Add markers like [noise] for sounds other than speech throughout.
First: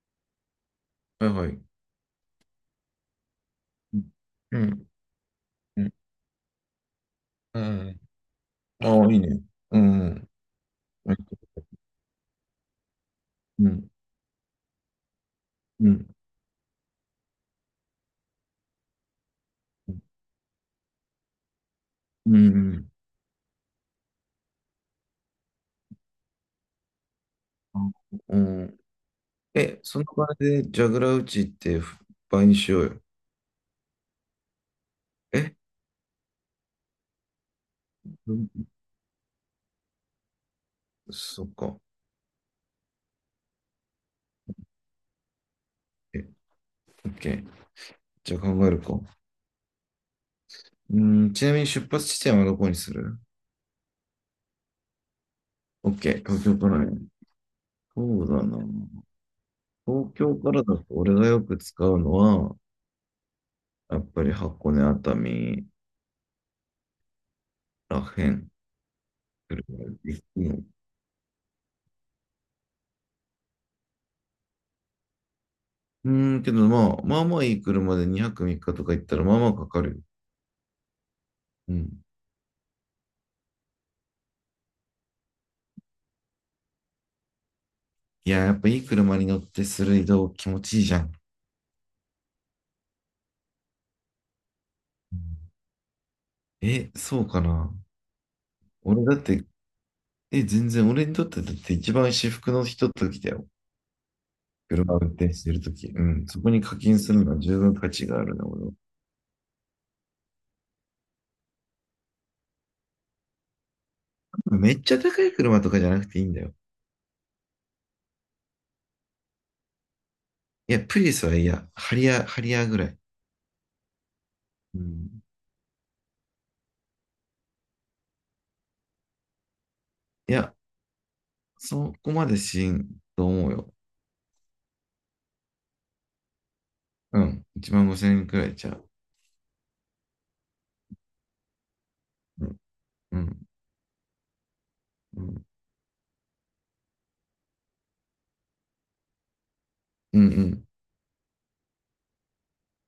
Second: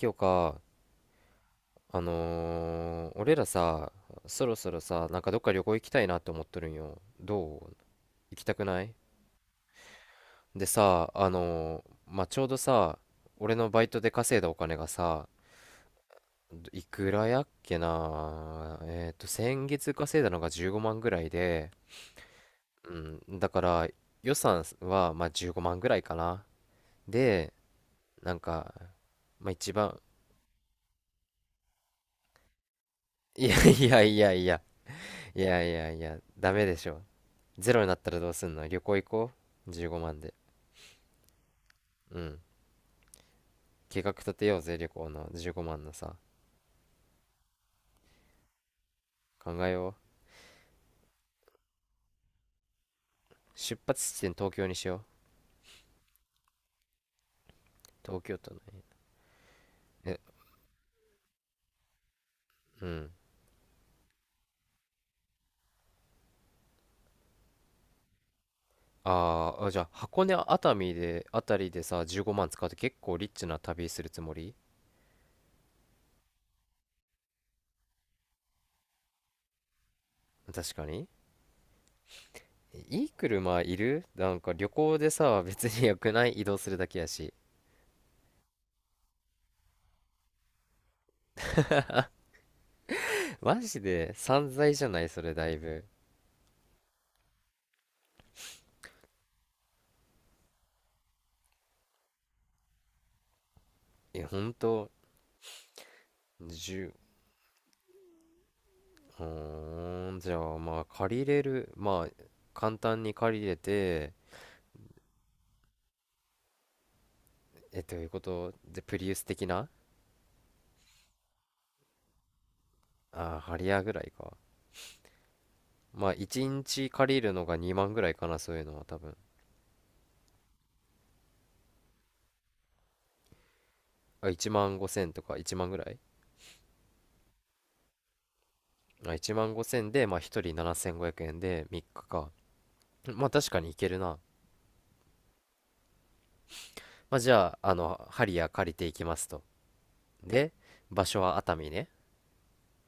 今日か、はいはい。俺らさ、そろうそろん。さ、なんかどっか旅行う行きん。たいなって思っとるんよ。どうう？ん。行きたくない？ああ、いいね。うん。で、さ、うん。まあ、ちょうどさ、俺うのバイん。トで稼いだお金がさ、うん。いくらやっけな、先月稼いだのが15万ぐらいで、うん。うん、だから予算は、まあ、15万ぐらいかな。で、なうんか、ん。まあ、一え、そ番、の場でジャグラー打ちって倍にしようよ。いやいやいやいや、いえ、やいやいや、ダメでしょ。ゼロになったらどうすんの？旅行行こう？ 15 万で。そっか。うん。計画立てようぜ、旅行の15万のさ。え、オッケー。じゃあ考えるか。考えようん、ちなみに出発地点はどこにする？う。出発地点東京にしよう。オッケー。東京からね。東そう京だ都な。のね。東え、京からだと俺がよく使うのは、うん。やっぱり箱根熱海らへん。あ来るーあ、かじゃらあ行箱根くの？熱海で、あたりでさ、15万使うと結構リッチな旅するつもり？うーん、けどまあ、まあまあいい車で2泊3日とか行ったらまあまあかかるよ。確かに。うん。いい車いる？なんか旅行でさ、別に良くない？移動するだけやし。いや、やっぱいい車に乗ってする移動気持ちいいじゃん。マジで散財じゃないうん。それだいぶ。え、そうかな。俺だって、え、全然俺にとってだって一番至福のひとときだよ。え、ほんと？車を運転してるとき。うん。そこに課10、金するのは十分価値があるな、俺は。うーん、じゃあまあ借りれる、まあ簡単に借りれて、めっちゃ高い車とかじゃなくていいんだよ。え、ということで、プリウス的な？いや、プリウスは嫌。ハリアー、ハリアーぐらい。ああ、ハリアーぐらいか。うん。まあ1日借りるのが2万ぐらいかな、そういうのは多分。いや、そこまでしんと思うよ。あ、1万5千とか1万ぐらい？うん。1万5千円くらいちゃう。あ、1万5千で、まあ1人7500円で3日かか。うん。うまあん。確かにいけるな。うん。まあじゃあ、ハリアー借りていきますと。うん。うで、ん、場所は熱海ね。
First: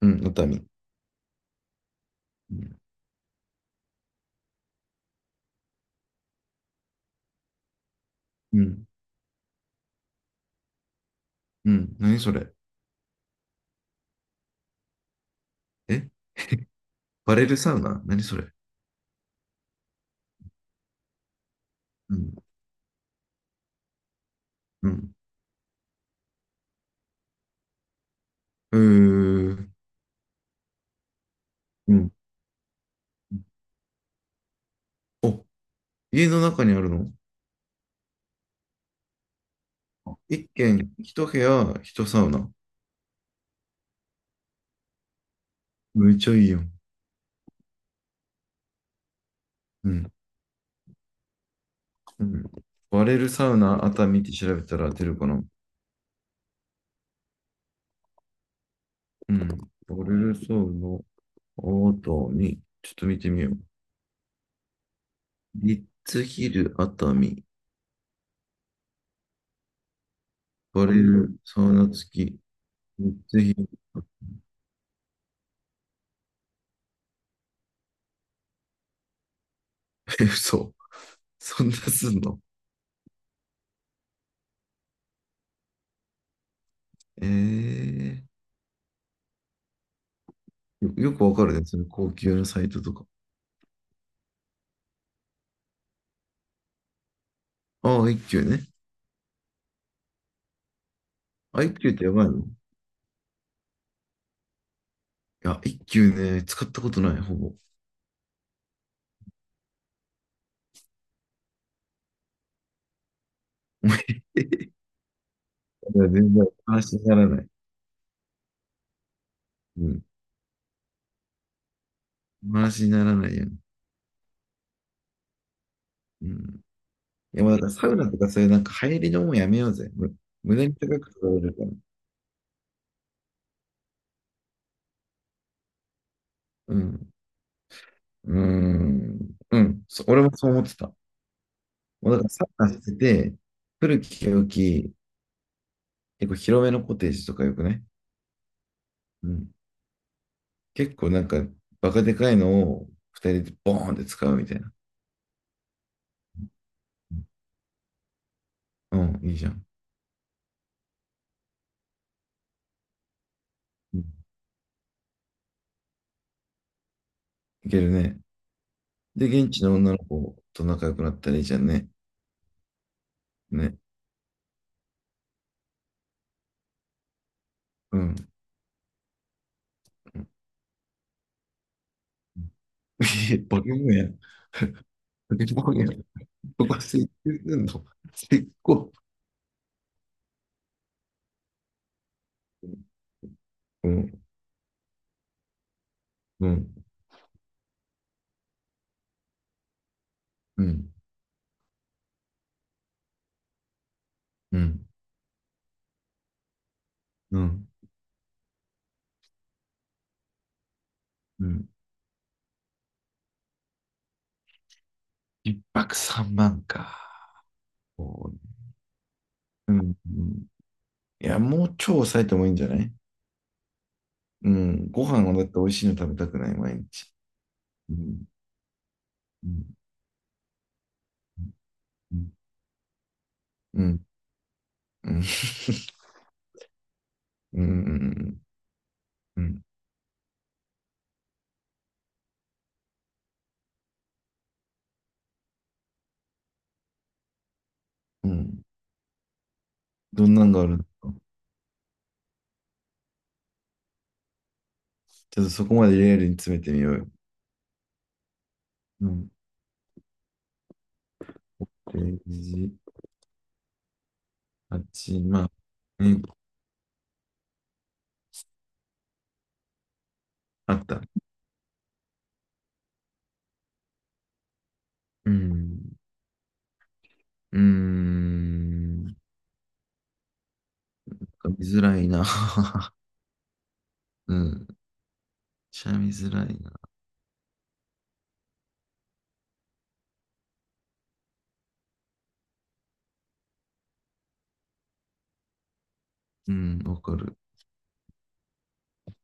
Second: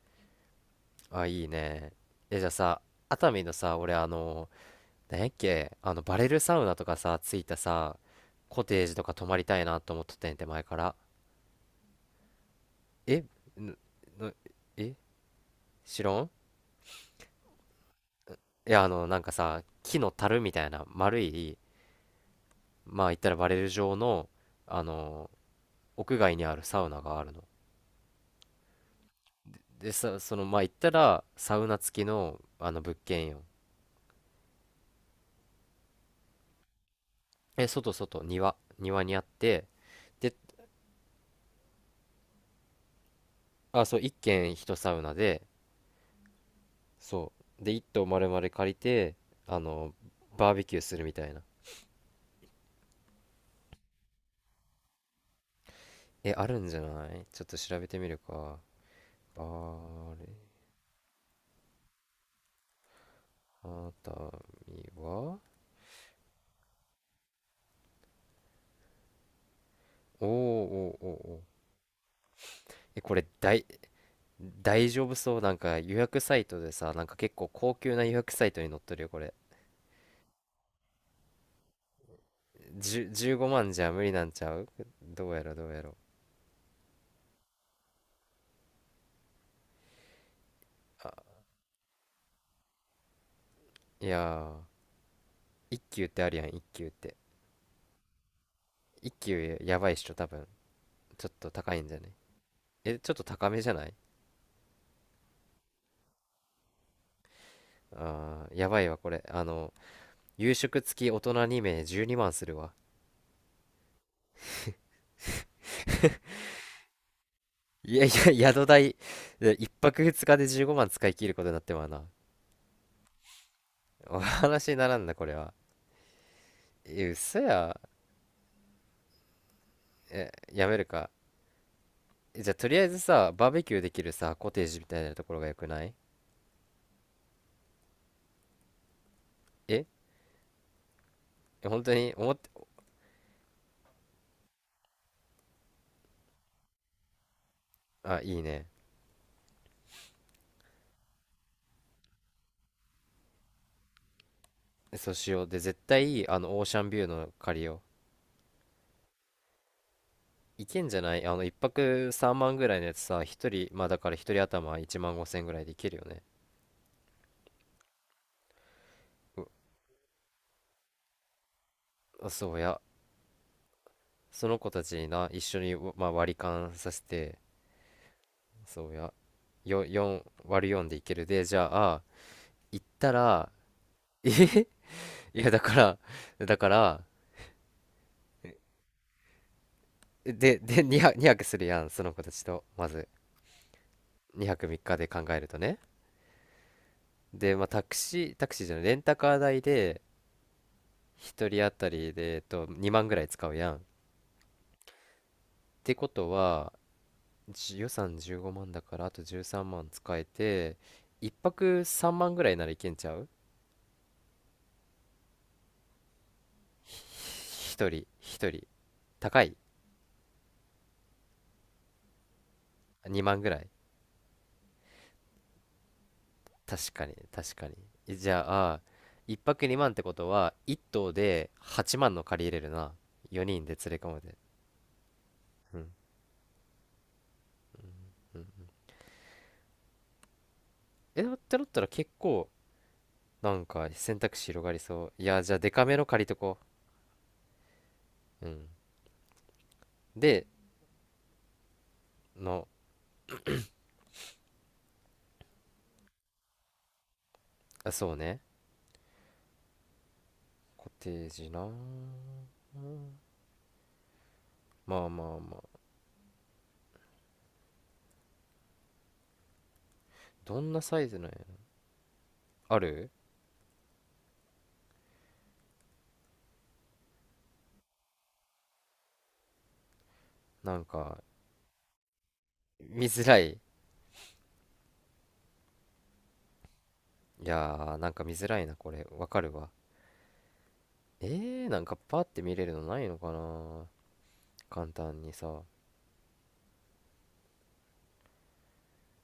うん熱海。あ、いいね。え、じゃあうん、さ、熱海のさ、俺なんやっけ、バレルサウナとかさ、ついたさ、うコテん、ージとか泊まりたいなと思っとってんて、前から。うん何それ？えぬぬええ、知らん。バレルサウナ何それ？いや、なんかさ、木の樽みたいな、丸い、うん、まあ、言ったらバレル状の、あうん。の、屋外にあるサウナがあるの。うー、で、さ、その、まあ、言ったら、サウナう付きん。の、物件よ。お、家の中にあるの？え、庭にあって、で、一軒、一部屋、一サウナ。あ、そう、一軒一サウナで、めっちゃいいよ。そうで一棟丸々借りてあうのん、バーベキューするみたいな。うん。バレルサウナ熱海って調べたら出るかな？えあるんじゃない？ちょっと調べてみるか。うバん。バレールレサウナ熱海。ちょっと見てみよう。熱海は。リッツヒル熱海。おーおーバおレールおー。サウナ付き。えリこッれツヒ大ル。大丈夫そう？なんか予約サイトでさ、なんか結構高級な予約サイトに載っとるよこれ。 [laughs] え、嘘。[laughs] そんなすんの？15万じゃ無理なんちゃう？どうやろどうやろ。ええ、よ、よくあ、わかるね。その高級のサイトとか。いやー一級ってあるやん、一級って。ああ、一休ね。一級やばいっしょ多分。ちょっとあ、一高いん休じっゃてやね？ばいの？いえ、ちょっと高めじゃない？や、一休ね、使ったことない、ほぼ。あーやばいわこれ夕食付き大人2名12万するわ。いや、全然話にならない。いやいや [laughs] 宿代で1う泊ん。2日で15万使い切ることになってまうな。話にならないよね。お話にならんなこれは。うん。え、い嘘や、まあだからや。サウナとかそういうなんか入りのもんやめようぜ。え、無駄やにめる高か。く取られるから。えじゃあとりあえずさ、バーベキューできるさコテージみたいなところがよくない？うん。うーん。うん。え俺もそう思ってた。え、本当もうにだから思っサて？ウナしてて、古き良き、結構広めのコテージとかよくね。あ、いいね。うん。結構なんか、バカでかいのを二人でボーンって使うみたいな。そうしようで、絶対いい、あのオーシャンビューの借りようん、いいじゃん。う。いけんじゃない？あの1泊3万ぐらいのやつさ、1人、まあだうん、から1人頭1万5千ぐらいでいけるよね。いけるね。で、現地の女の子と仲良くなったらいいじゃんね。あ、そうや、ね。その子たちにな一緒に、まあ、割り勘させて。うん。そうやよ、4割る4でいけるでじゃあ。行ったいやら。 バケモンや。[laughs] えへ。バいやケだモンや。からだこかこはら、設計すんの。結構、で、 2、 2泊するやんその子たちとまず。うん、2泊3日で考えるとね。うん、で、まあ、タクシータクシーじゃないレンタカー代でうん、1人当たりで、えっと、2万ぐらい使うやんっうん、てことは。うん。予算15万だからあと13万使えて、1うん。泊3万ぐらいならいけんちゃう？一泊三万か。一人そうね。一人高い？うん、うん。いや、もう超抑えてもいいんじゃない？2万ぐらい？うん。ご飯をだって美味しいの食べたくない、毎確か日。に確かに。うえん、じゃあ1う泊ん。2万ってことは1棟で8万うのん。借りれるな。4人でう連れん。込むで。うん。うん、ううん。ん。うん。えってなったら結構なんか選択肢広がりそう、いやじゃあデカめの借りとこ。うううん。ん。どんで、なんがあるのか。の、ちょっとそこまでリアルに詰めてみようよ。あ、そうね。うん。コテージな。ページうん、まあ8、まあまあ、まあ。うん。どんあなっサた。イズなんやろ。ある？うん。うーん。なんなんかか見づらいな。[laughs] 見づらい。いうん。しゃみづらいな。やーなんか見づらいな、これわかるわ。えー、なんかパーって見れるのないのかな、簡単にさ。うん。わかる。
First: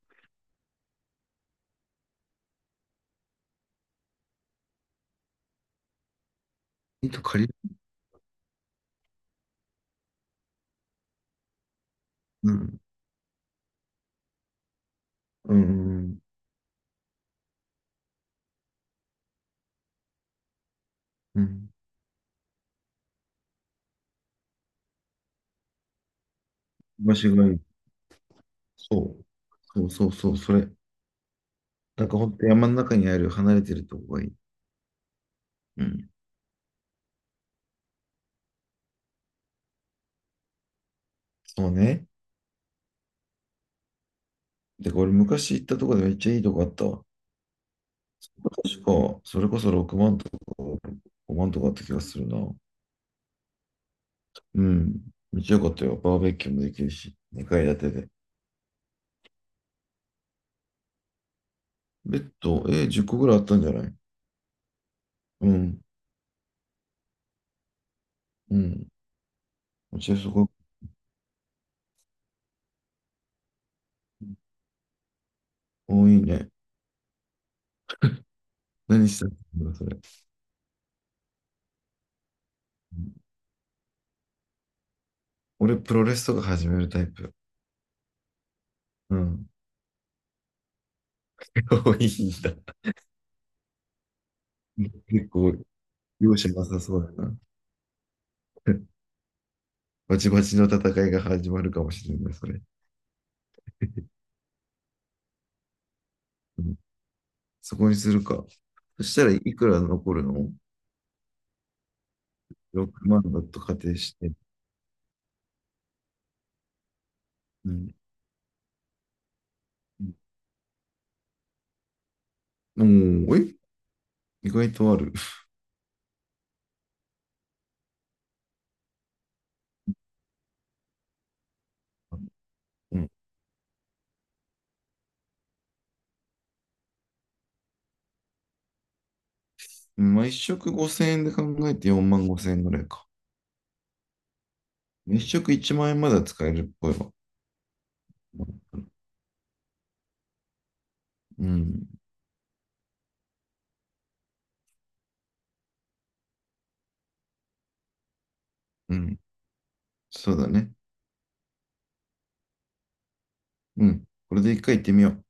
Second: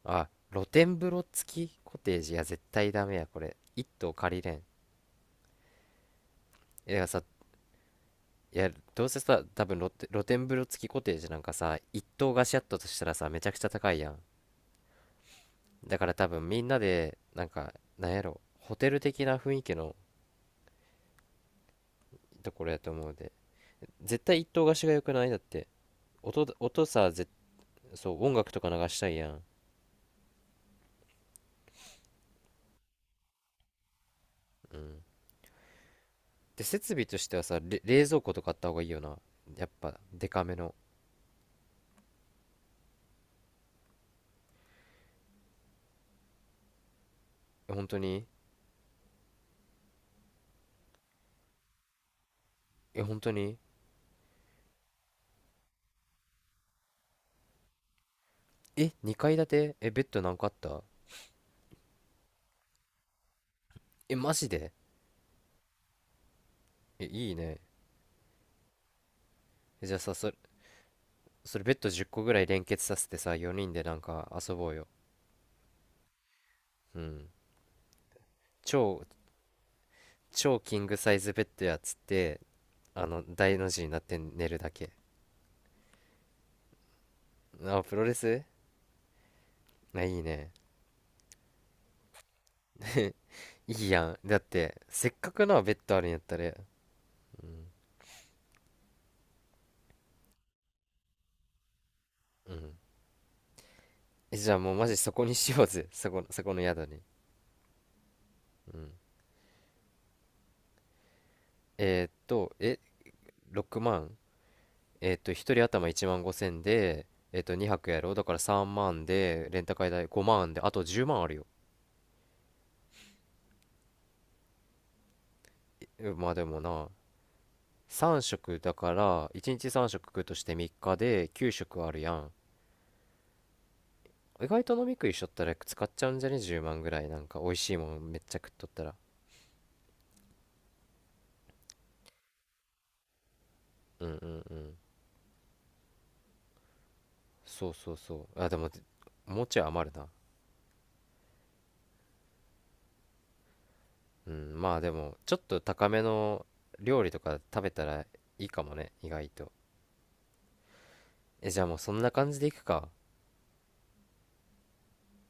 あ、露天風呂付きコテージ、いや絶対ダメや、これ一棟借りれん。いや糸さ、と、借りる、いやどうせさ、多分露天風呂付きコテージなんかさ一棟貸うしやったん。としたらさ、めちゃくちゃ高いやん。うん。うだからん。多分みんなでなんか、なんやろ、ホテル的な雰囲気のうん。ところやと思うで、絶対一棟貸しが良くない。だって音さ場ぜ。所がいい。そう、音楽とか流したいそう。やん。そうそうそう。それ。なんかほんと山の中にある離れてるとこがいい。うん。うん。で、設備としてはさ、冷蔵庫とかあった方がいいよな。やっぱ、デカめの。そうね。で、これ昔行ったとこでめっちゃいいとこあったわ。え、本当に？確か、それこそ6万とか5万とかあった気がするな。え、本当に？うん。めっちゃ良かったよ。バーベキューもできるし、2階建てで。え、2階建て？え、ベッド何個あった？ベッド、え、10個ぐらいあったんじゃない？え、マジで？うん。え、いいね。うん。えじゃあめっちさ、ゃそそれ、こ、それベッド10個ぐらい連結させてさ、4人でなんか遊ぼうよ。多いね。うん。超、何したのそれ。超キングサイズベッドやっつって、うん。大の字になって寝るだけ。俺、プロレスとか始めるタイプ。あ、プロレス？うん。あ、いいね。[laughs] 多いんだ。[laughs] いいやん。だって、せっ結かく構、なベッドあるんやった容ら、赦なさうそうだな。ん、[laughs] バチバチの戦いが始まるかもしれない、そうれ。ん。えじゃあもうマジそこにしようぜ。[laughs] そこの、そこのうん。宿に。そこにするか。うん。そしたらいくら残るの？ えーっと、え、6万だと仮6定万して。えーっと、一人頭1万5千で、えーっと、う2泊ん。やろう。だから3万で、レンタカー代5万で、あと10万あるよ。おー、え、意外とある。えまあでもな、3食だから、1日3食食うとして3日で9食あるやん。うん。意外と飲み食いしとったら使っちゃうんじゃね？ 10 万ぐらい。なんか美味しいもんめっちゃ食っとったら。まあ、一食5000円で考えて4万5000円ぐらいか。うん、うん、うん。一食1万円まだ使えるっぽいわ。そう、そう、そう。あ、でも、もうちょい余るな。うん。うん、まあでも、ちょっと高めの料理とか食べたらいいかもね、う意ん。外と。そうだね。え、じゃあもうそんな感じでいくか。うん。これで一回行ってみよう。